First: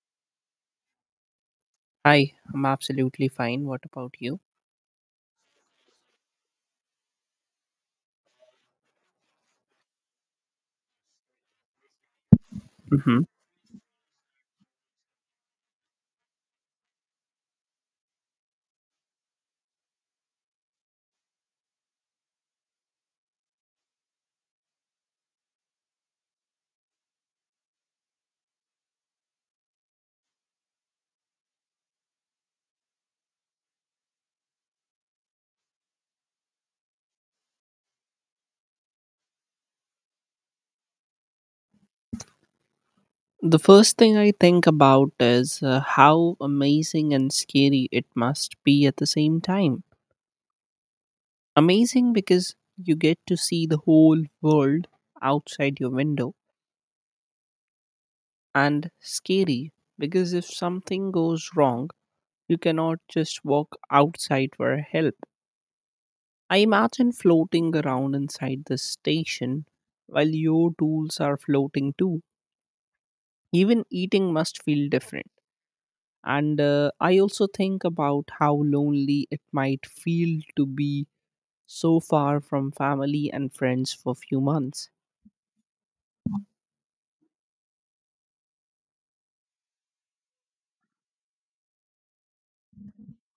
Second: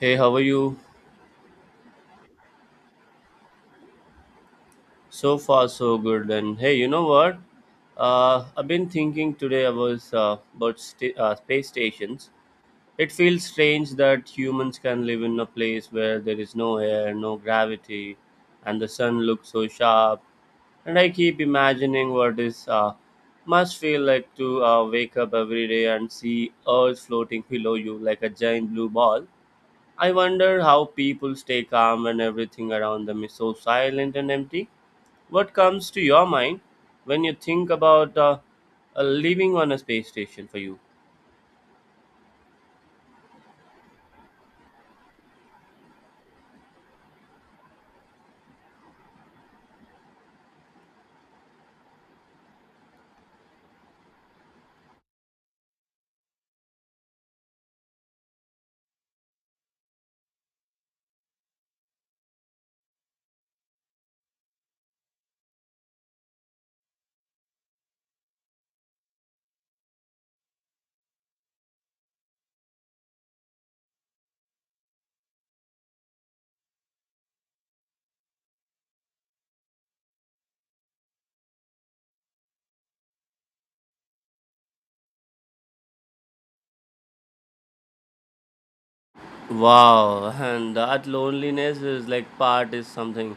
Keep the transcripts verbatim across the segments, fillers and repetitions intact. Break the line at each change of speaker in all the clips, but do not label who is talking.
Hey, how are you?
Hi, I'm absolutely fine. What about you?
So far, so good. And hey, you know what? Uh, I've been thinking today about uh, about sta uh, space stations. It
Hmm.
feels strange that humans can live in a place where there is no air, no gravity, and the sun looks so sharp. And I keep imagining what is uh, must feel like to uh, wake up every day and see Earth floating below you like a giant blue ball. I wonder how people stay calm when everything around them is so silent and empty. What comes to your mind when you think about uh, uh, living on a space station for you?
The first thing I think about is uh, how amazing and scary it must be at the same time. Amazing because you get to see the whole world outside your window, and scary because if something goes wrong, you cannot just walk outside for help. I imagine floating around inside the station while your tools are floating too. Even eating must feel different. And uh, I also think about how lonely it might feel to be so far from family and friends for few months.
Wow, and that loneliness is like part is something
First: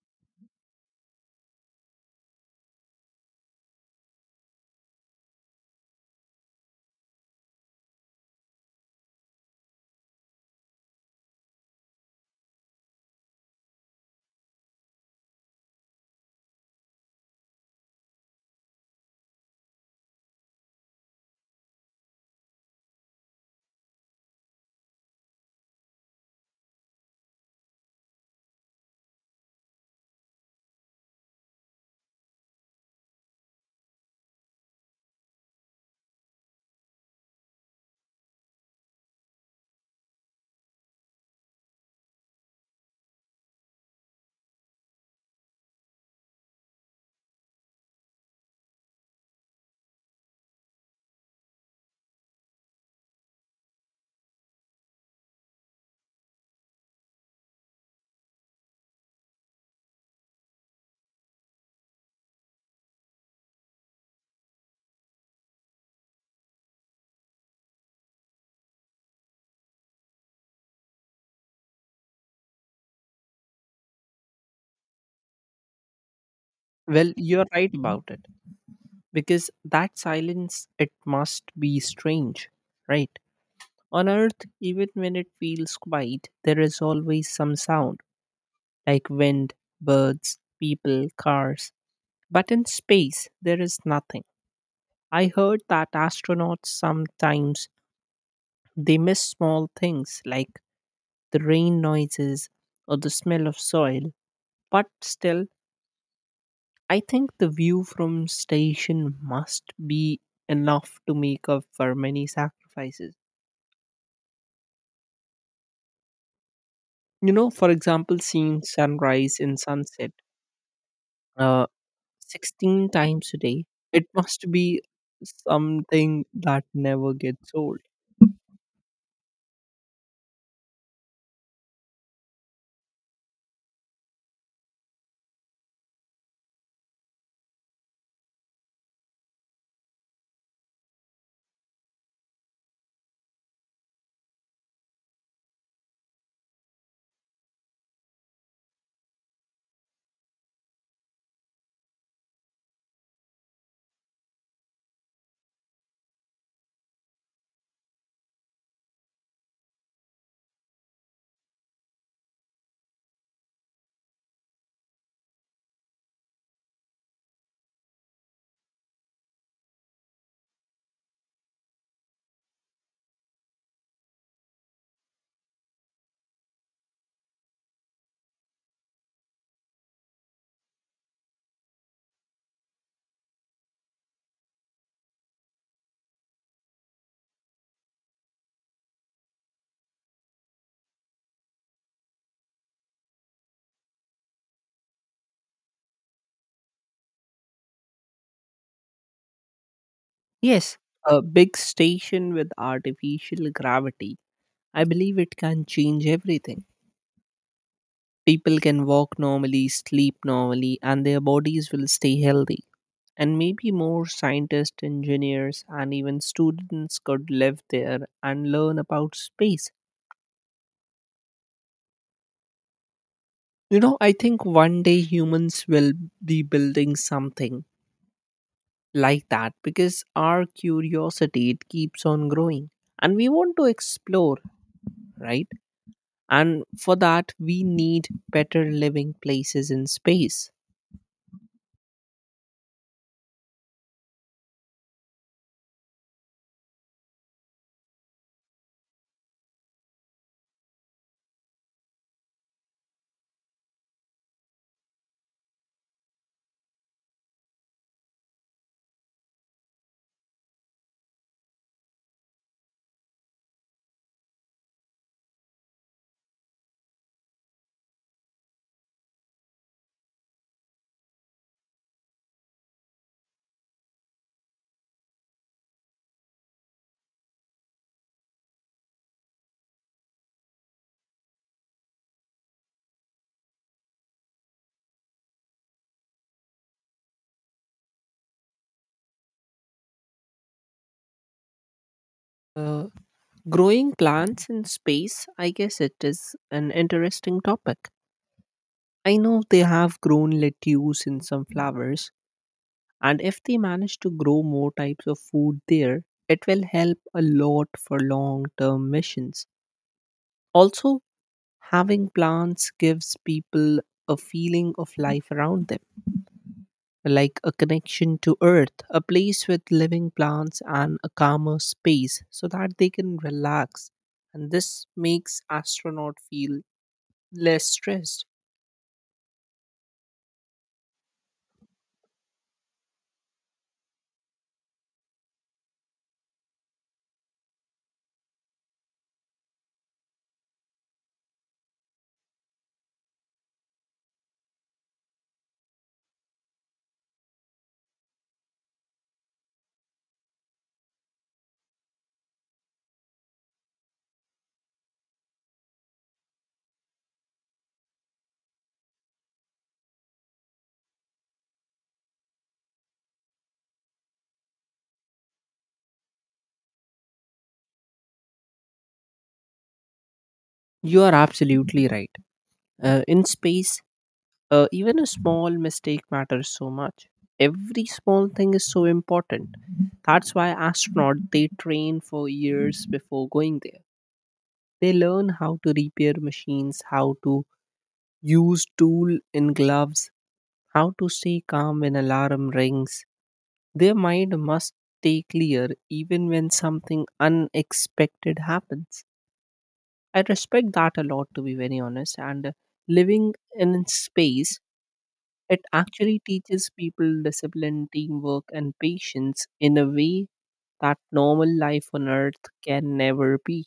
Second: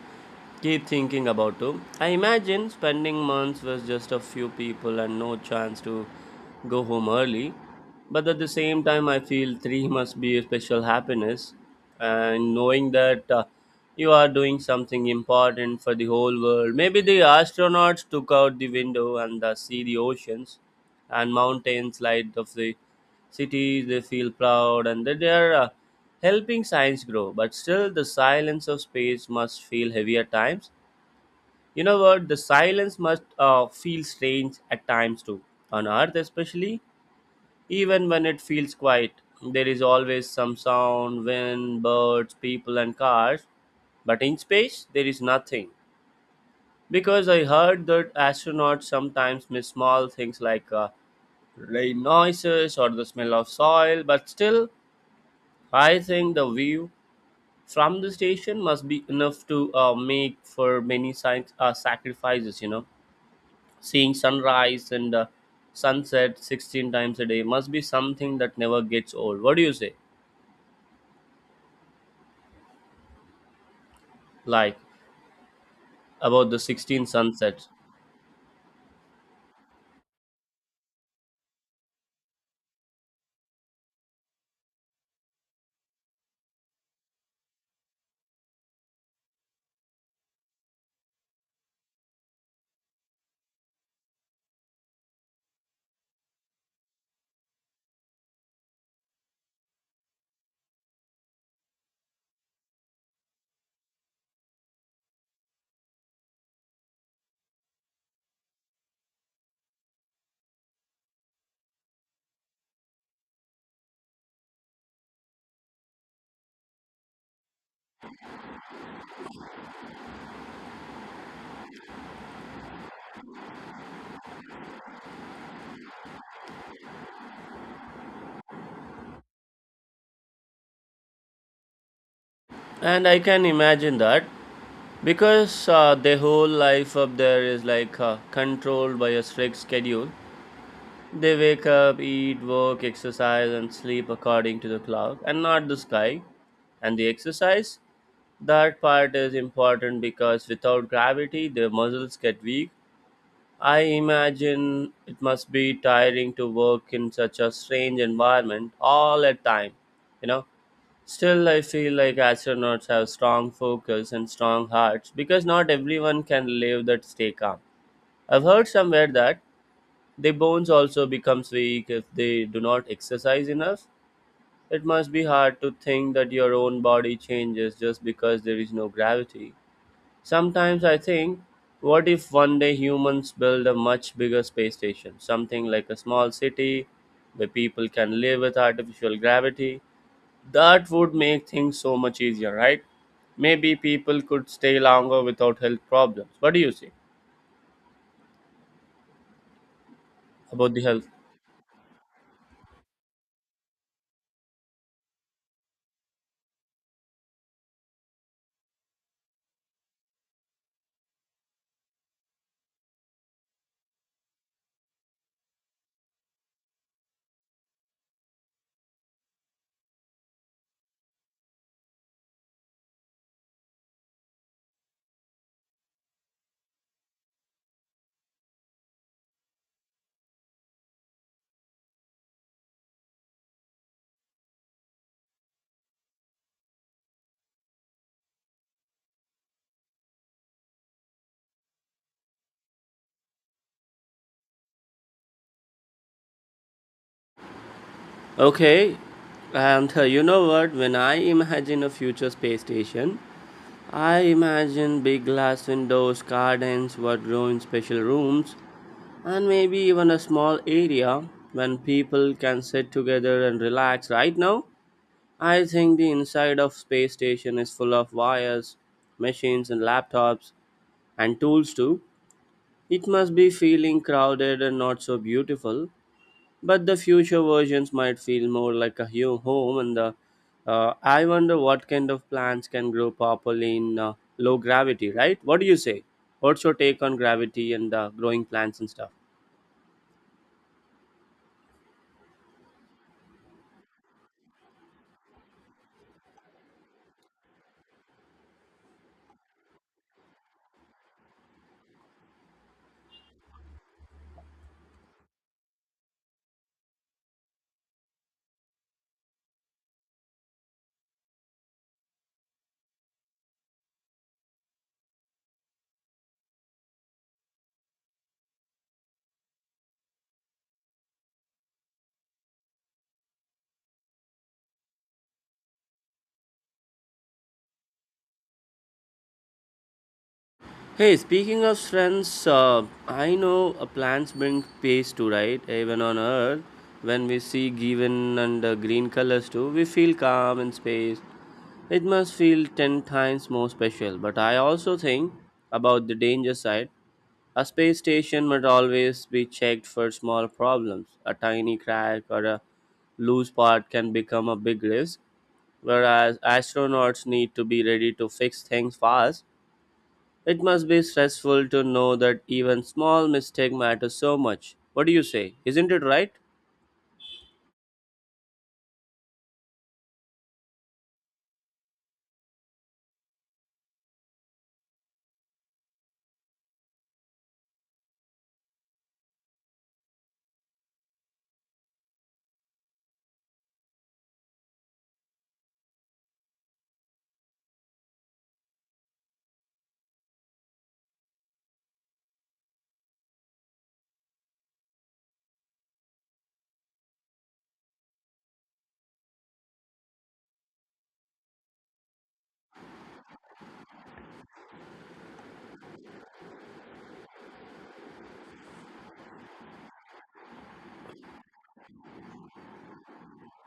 keep thinking about too. I imagine spending months with just a few people and no chance to go home early. But at the same time, I feel three must be a special happiness, and knowing that uh, you are doing something important for the whole world. Maybe the astronauts took out the window and uh, see the oceans and mountains light of the cities they feel proud and that they are uh, helping science grow, but still the silence of space must feel heavy at times. You know what, the silence must uh, feel strange at times too on earth, especially even when it feels quiet. There is always some sound, wind, birds, people and cars, but in space, there is nothing. Because I heard that astronauts sometimes miss small things like uh, rain noises or the smell of soil, but still, I think the view from the station must be enough to uh, make for many science, uh, sacrifices, you know. Seeing sunrise and uh, sunset sixteen times a day must be something that never gets old. What do you say? Like about the sixteen
Well, you're
sunsets.
right about it because that silence it must be strange, right? On earth, even when it feels quiet, there is always some sound like wind, birds, people, cars. But in space, there is nothing. I heard that astronauts sometimes they miss small things like the rain noises, or the smell of soil. But still, I think the view from station must be enough to make up for many sacrifices. You know, for example, seeing sunrise and sunset uh, sixteen times a day, it must be something that never gets old.
And I can imagine that because uh, their whole life up there is like uh, controlled by a strict schedule. They wake up, eat, work, exercise, and sleep according to the clock and not the sky and the exercise. That part is important because without gravity, the muscles get weak. I imagine it must be tiring to work in such a strange environment all at time. You know, still I feel like astronauts have strong focus and strong hearts because not everyone can live that stay calm. I've heard somewhere that the bones also becomes weak if they do not exercise enough. It must be hard to think that your own body changes just because there is no gravity. Sometimes I think, what if one day humans build a much bigger space station, something like a small city where people can live with artificial gravity? That would make things so much easier, right? Maybe people could stay longer without health problems. What do you say about
Yes,
the health?
a big station with artificial gravity. I believe it can change everything. People can walk normally, sleep normally, and their bodies will stay healthy. And maybe more scientists, engineers, and even students could live there and learn about space. You know, I think one day humans will be building something like that because our curiosity it keeps on growing and we want to explore, right? And for that, we need better living places in space.
Okay, and uh, you know what? When I imagine a future space station, I imagine big glass windows, gardens, what grow in special rooms, and maybe even a small area when people can sit together and relax. Right now, I think the inside of space station is full of wires, machines, and laptops, and tools too. It must be feeling crowded and not so beautiful, but the future versions might feel more like a hu- home and uh, uh, I wonder what kind of plants can grow properly in uh, low gravity, right? What do you say? What's your take on gravity and uh, growing plants and stuff?
Uh, Growing plants in space, I guess it is an interesting topic. I know they have grown lettuce in some flowers. And if they manage to grow more types of food there, it will help a lot for long term missions. Also, having plants gives people a feeling of life around them, like a connection to earth, a place with living plants, and a calmer space so that they can relax. And this makes astronaut feel less stressed.
Hey, speaking of strengths, uh, I know uh, plants bring peace too, right? Even on earth, when we see given and uh, green colors too, we feel calm. In space, it must feel ten times more special, but I also think about the danger side. A space station must always be checked for small problems. A tiny crack or a loose part can become a big risk, whereas astronauts need to be ready to fix things fast. It must be stressful to know that even small mistake matters so much. What do you say? Isn't it right?
You are absolutely right. Uh, in space, Uh, even a small mistake matters so much. Every small thing is so important. That's why astronauts they train for years before going there. They learn how to repair machines, how to use tool in gloves, how to stay calm when alarm rings. Their mind must stay clear even when something unexpected happens. I respect that a lot to be very honest. And uh, living in space, it actually teaches people discipline, teamwork, and patience in a way that normal life on earth can never be.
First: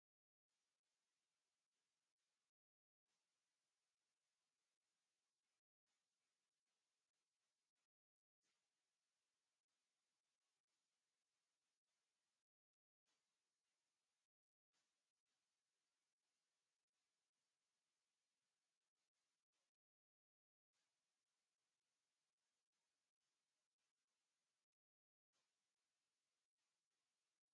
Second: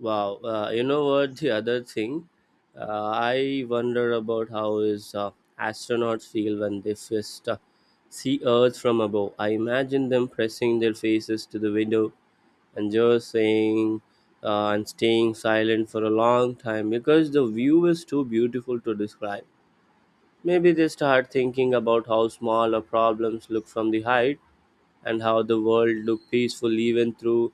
Wow, uh, you know what? The other thing, uh, I wonder about how is uh, astronauts feel when they first uh, see Earth from above. I imagine them pressing their faces to the window and just saying uh, and staying silent for a long time because the view is too beautiful to describe. Maybe they start thinking about how small our problems look from the height and how the world looked peaceful even through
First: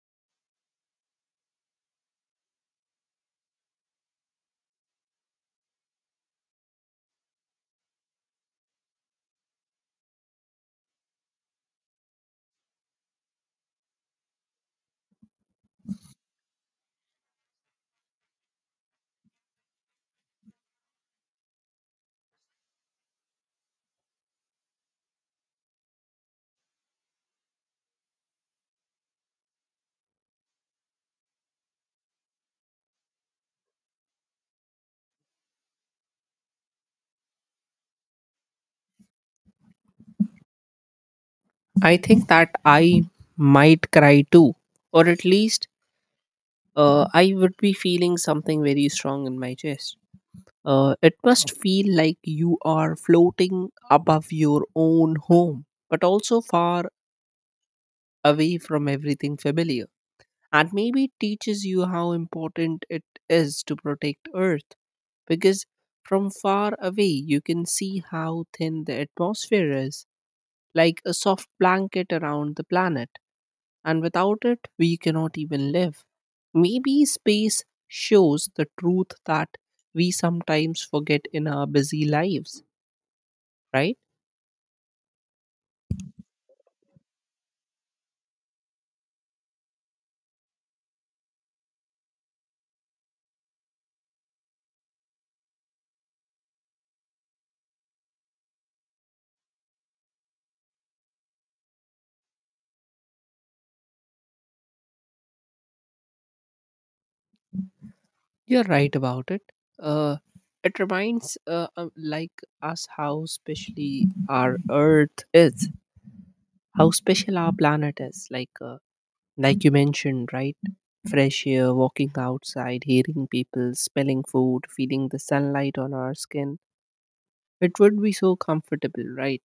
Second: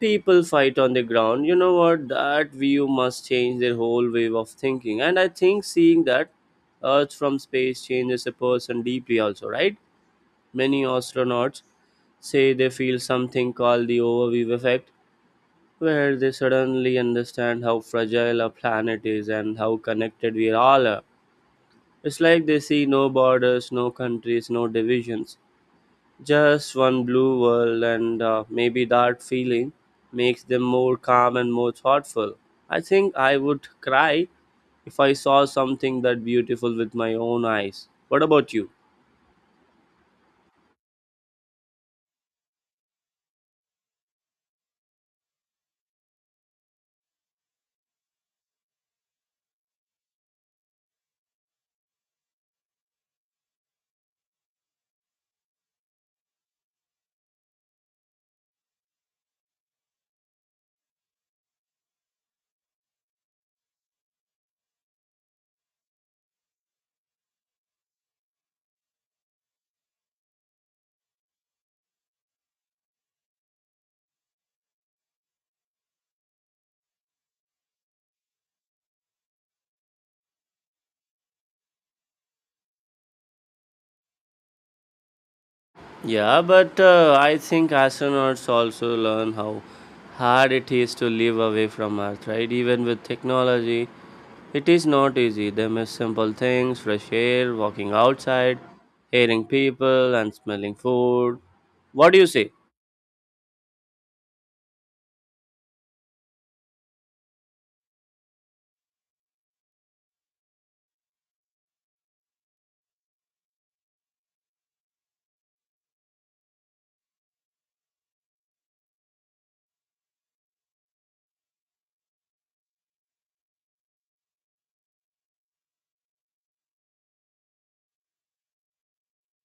people fight on the ground. You know what, that view must change their whole way of thinking, and I think seeing that earth from space changes a person deeply also, right? Many astronauts say they feel something called the overview effect, where they suddenly understand how fragile our planet is and how connected we all are. It's like they see no borders, no countries, no divisions, just one blue world, and uh, maybe that feeling makes them more calm and more thoughtful. I think I would cry if I saw something that beautiful with my own eyes. What about you?
I think that I might cry too, or at least uh, I would be feeling something very strong in my chest. Uh, it must feel like you are floating above your own home, but also far away from everything familiar. And maybe it teaches you how important it is to protect earth, because from far away you can see how thin the atmosphere is, like a soft blanket around the planet, and without it we cannot even live. Maybe space shows the truth that we sometimes forget in our busy lives, right?
Yeah, but uh, I think astronauts also learn how hard it is to live away from Earth, right? Even with technology, it is not easy. They miss simple things, fresh air, walking outside, hearing people, and smelling food. What do you say?
You're right about it. uh it reminds uh, uh, like us how specially our earth is, how special our planet is, like uh, like you mentioned, right? Fresh air, walking outside, hearing people, smelling food, feeling the sunlight on our skin, it would be so comfortable, right?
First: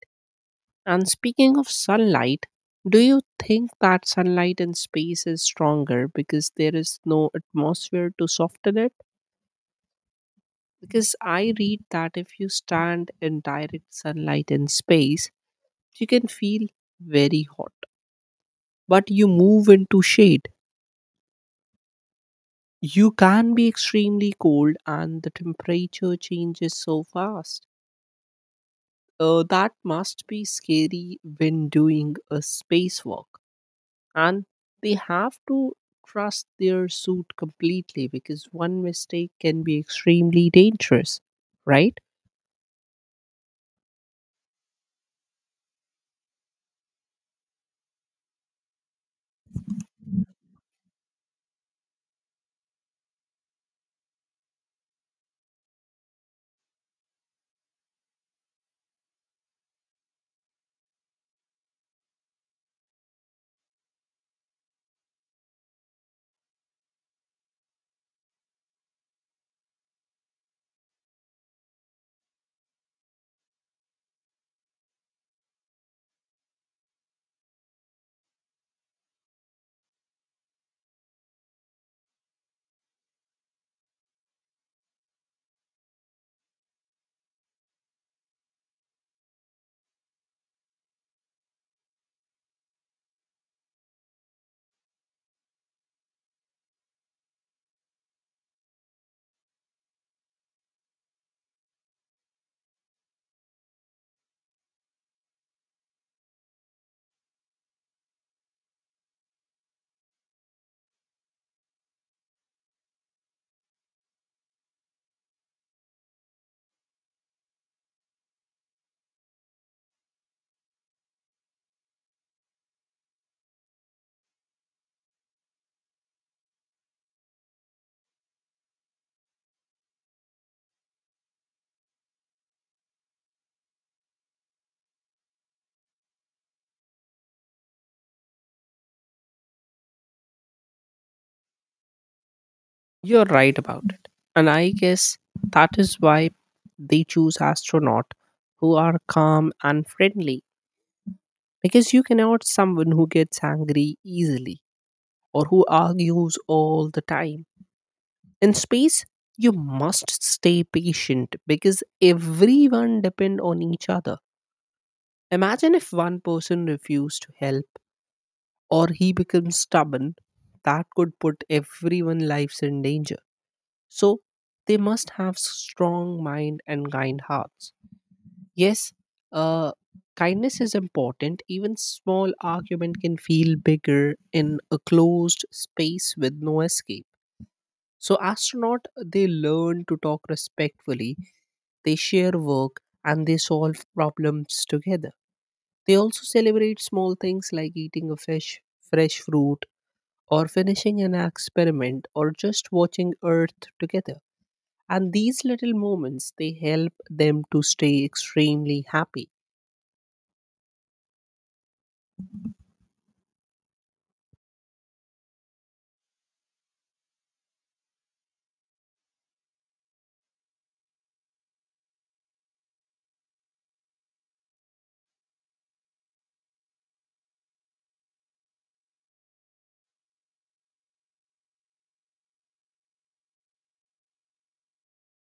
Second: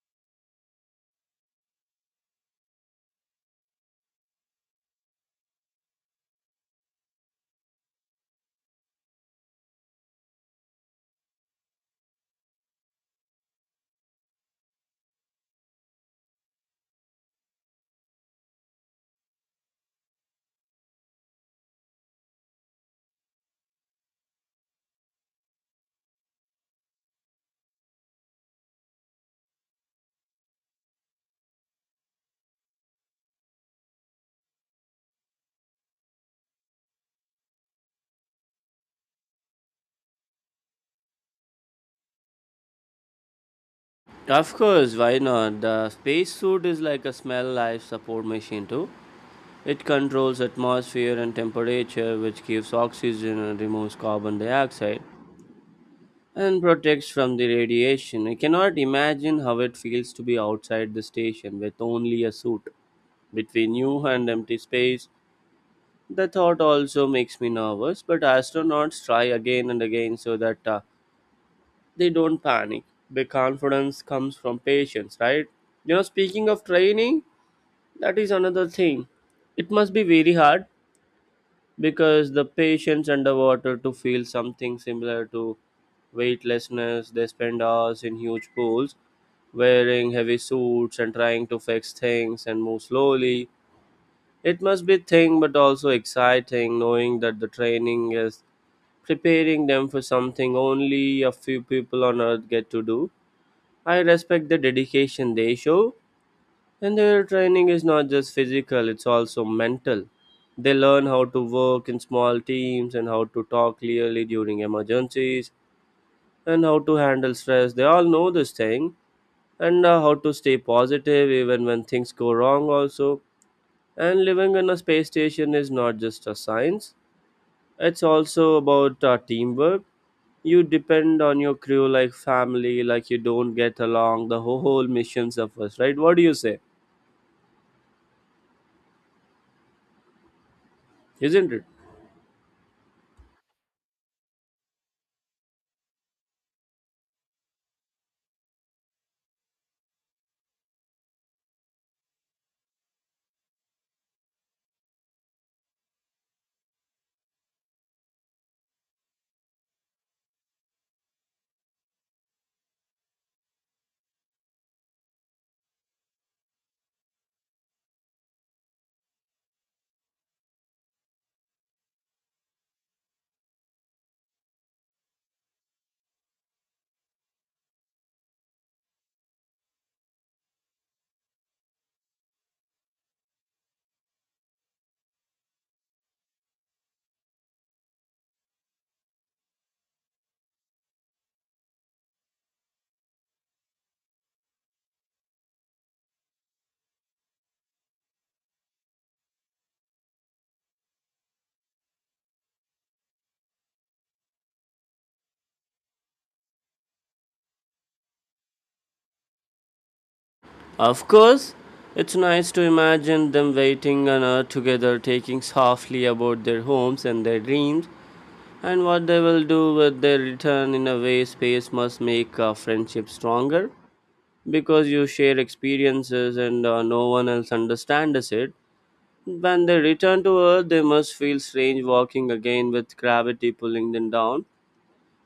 And speaking of sunlight, do you think that sunlight in space is stronger because there is no atmosphere to soften it? Because I read that if you stand in direct sunlight in space, you can feel very hot, but you move into shade, you can be extremely cold and the temperature changes so fast. Uh, that must be scary when doing a spacewalk. And they have to trust their suit completely because one mistake can be extremely dangerous, right?
Of course, why not? The spacesuit is like a small life support machine too. It controls atmosphere and temperature, which gives oxygen and removes carbon dioxide and protects from the radiation. I cannot imagine how it feels to be outside the station with only a suit. Between you and empty space, the thought also makes me nervous, but astronauts try again and again so that uh, they don't panic. The confidence comes from patience, right? You know, speaking of training, that is another thing. It must be very hard because the patients underwater to feel something similar to weightlessness. They spend hours in huge pools, wearing heavy suits and trying to fix things and move slowly. It must be thing but also exciting, knowing that the training is preparing them for something only a few people on earth get to do. I respect the dedication they show, and their training is not just physical, it's also mental. They learn how to work in small teams and how to talk clearly during emergencies and how to handle stress. They all know this thing and uh, how to stay positive even when things go wrong, also. And living in a space station is not just a science, it's also about uh, teamwork. You depend on your crew like family. Like you don't get along, the whole mission suffers, right? What do you say? Isn't it?
You're right about it. And I guess that is why they choose astronaut who are calm and friendly, because you cannot someone who gets angry easily or who argues all the time. In space, you must stay patient because everyone depend on each other. Imagine if one person refused to help or he becomes stubborn, that could put everyone's lives in danger. So they must have strong mind and kind hearts. Yes, uh, kindness is important. Even small argument can feel bigger in a closed space with no escape. So astronaut they learn to talk respectfully, they share work and they solve problems together. They also celebrate small things like eating a fish, fresh fruit or finishing an experiment or just watching earth together. And these little moments they help them to stay extremely happy.
Of course, it's nice to imagine them waiting on earth together, taking softly about their homes and their dreams, and what they will do with their return. In a way, space must make a friendship stronger because you share experiences and uh, no one else understands it. When they return to Earth, they must feel strange walking again with gravity pulling them down.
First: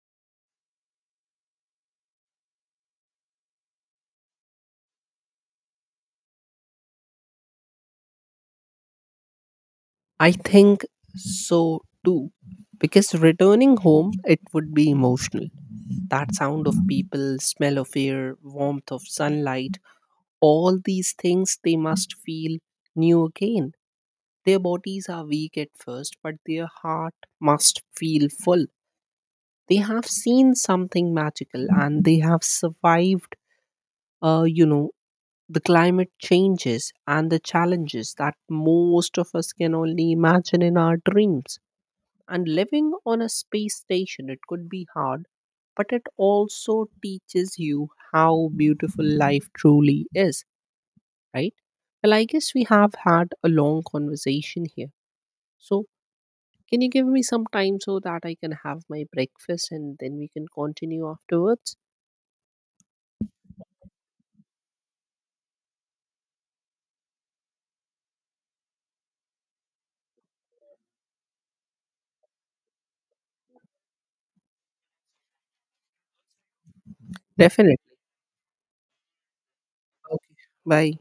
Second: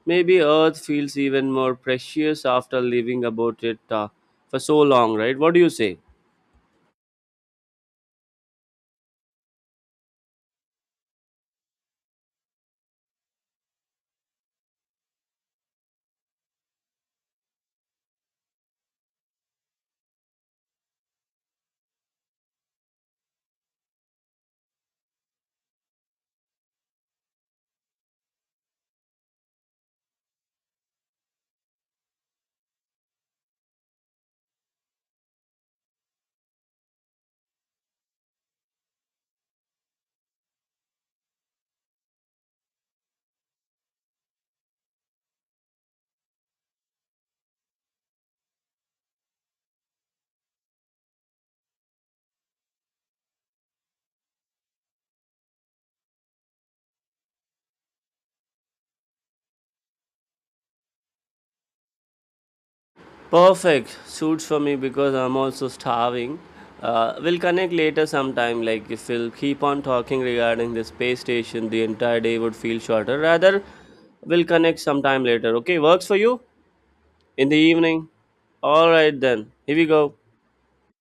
Maybe Earth feels even more precious after living about it uh, for so long, right? What do you say?
I think so too, because returning home it would be emotional. That sound of people, smell of air, warmth of sunlight, all these things they must feel new again. Their bodies are weak at first, but their heart must feel full. They have seen something magical and they have survived uh, you know, the climate changes and the challenges that most of us can only imagine in our dreams. And living on a space station it could be hard, but it also teaches you how beautiful life truly is, right? Well, I guess we have had a long conversation here. So, can you give me some time so that I can have my breakfast and then we can continue afterwards?
Perfect. Suits for me because I'm also starving. Uh, we'll connect later sometime. Like, if we'll keep on talking regarding the space station, the entire day would feel shorter. Rather, we'll connect sometime later. Okay, works for you? In the
Definitely.
evening? Alright then. Here we go.
Okay. Bye.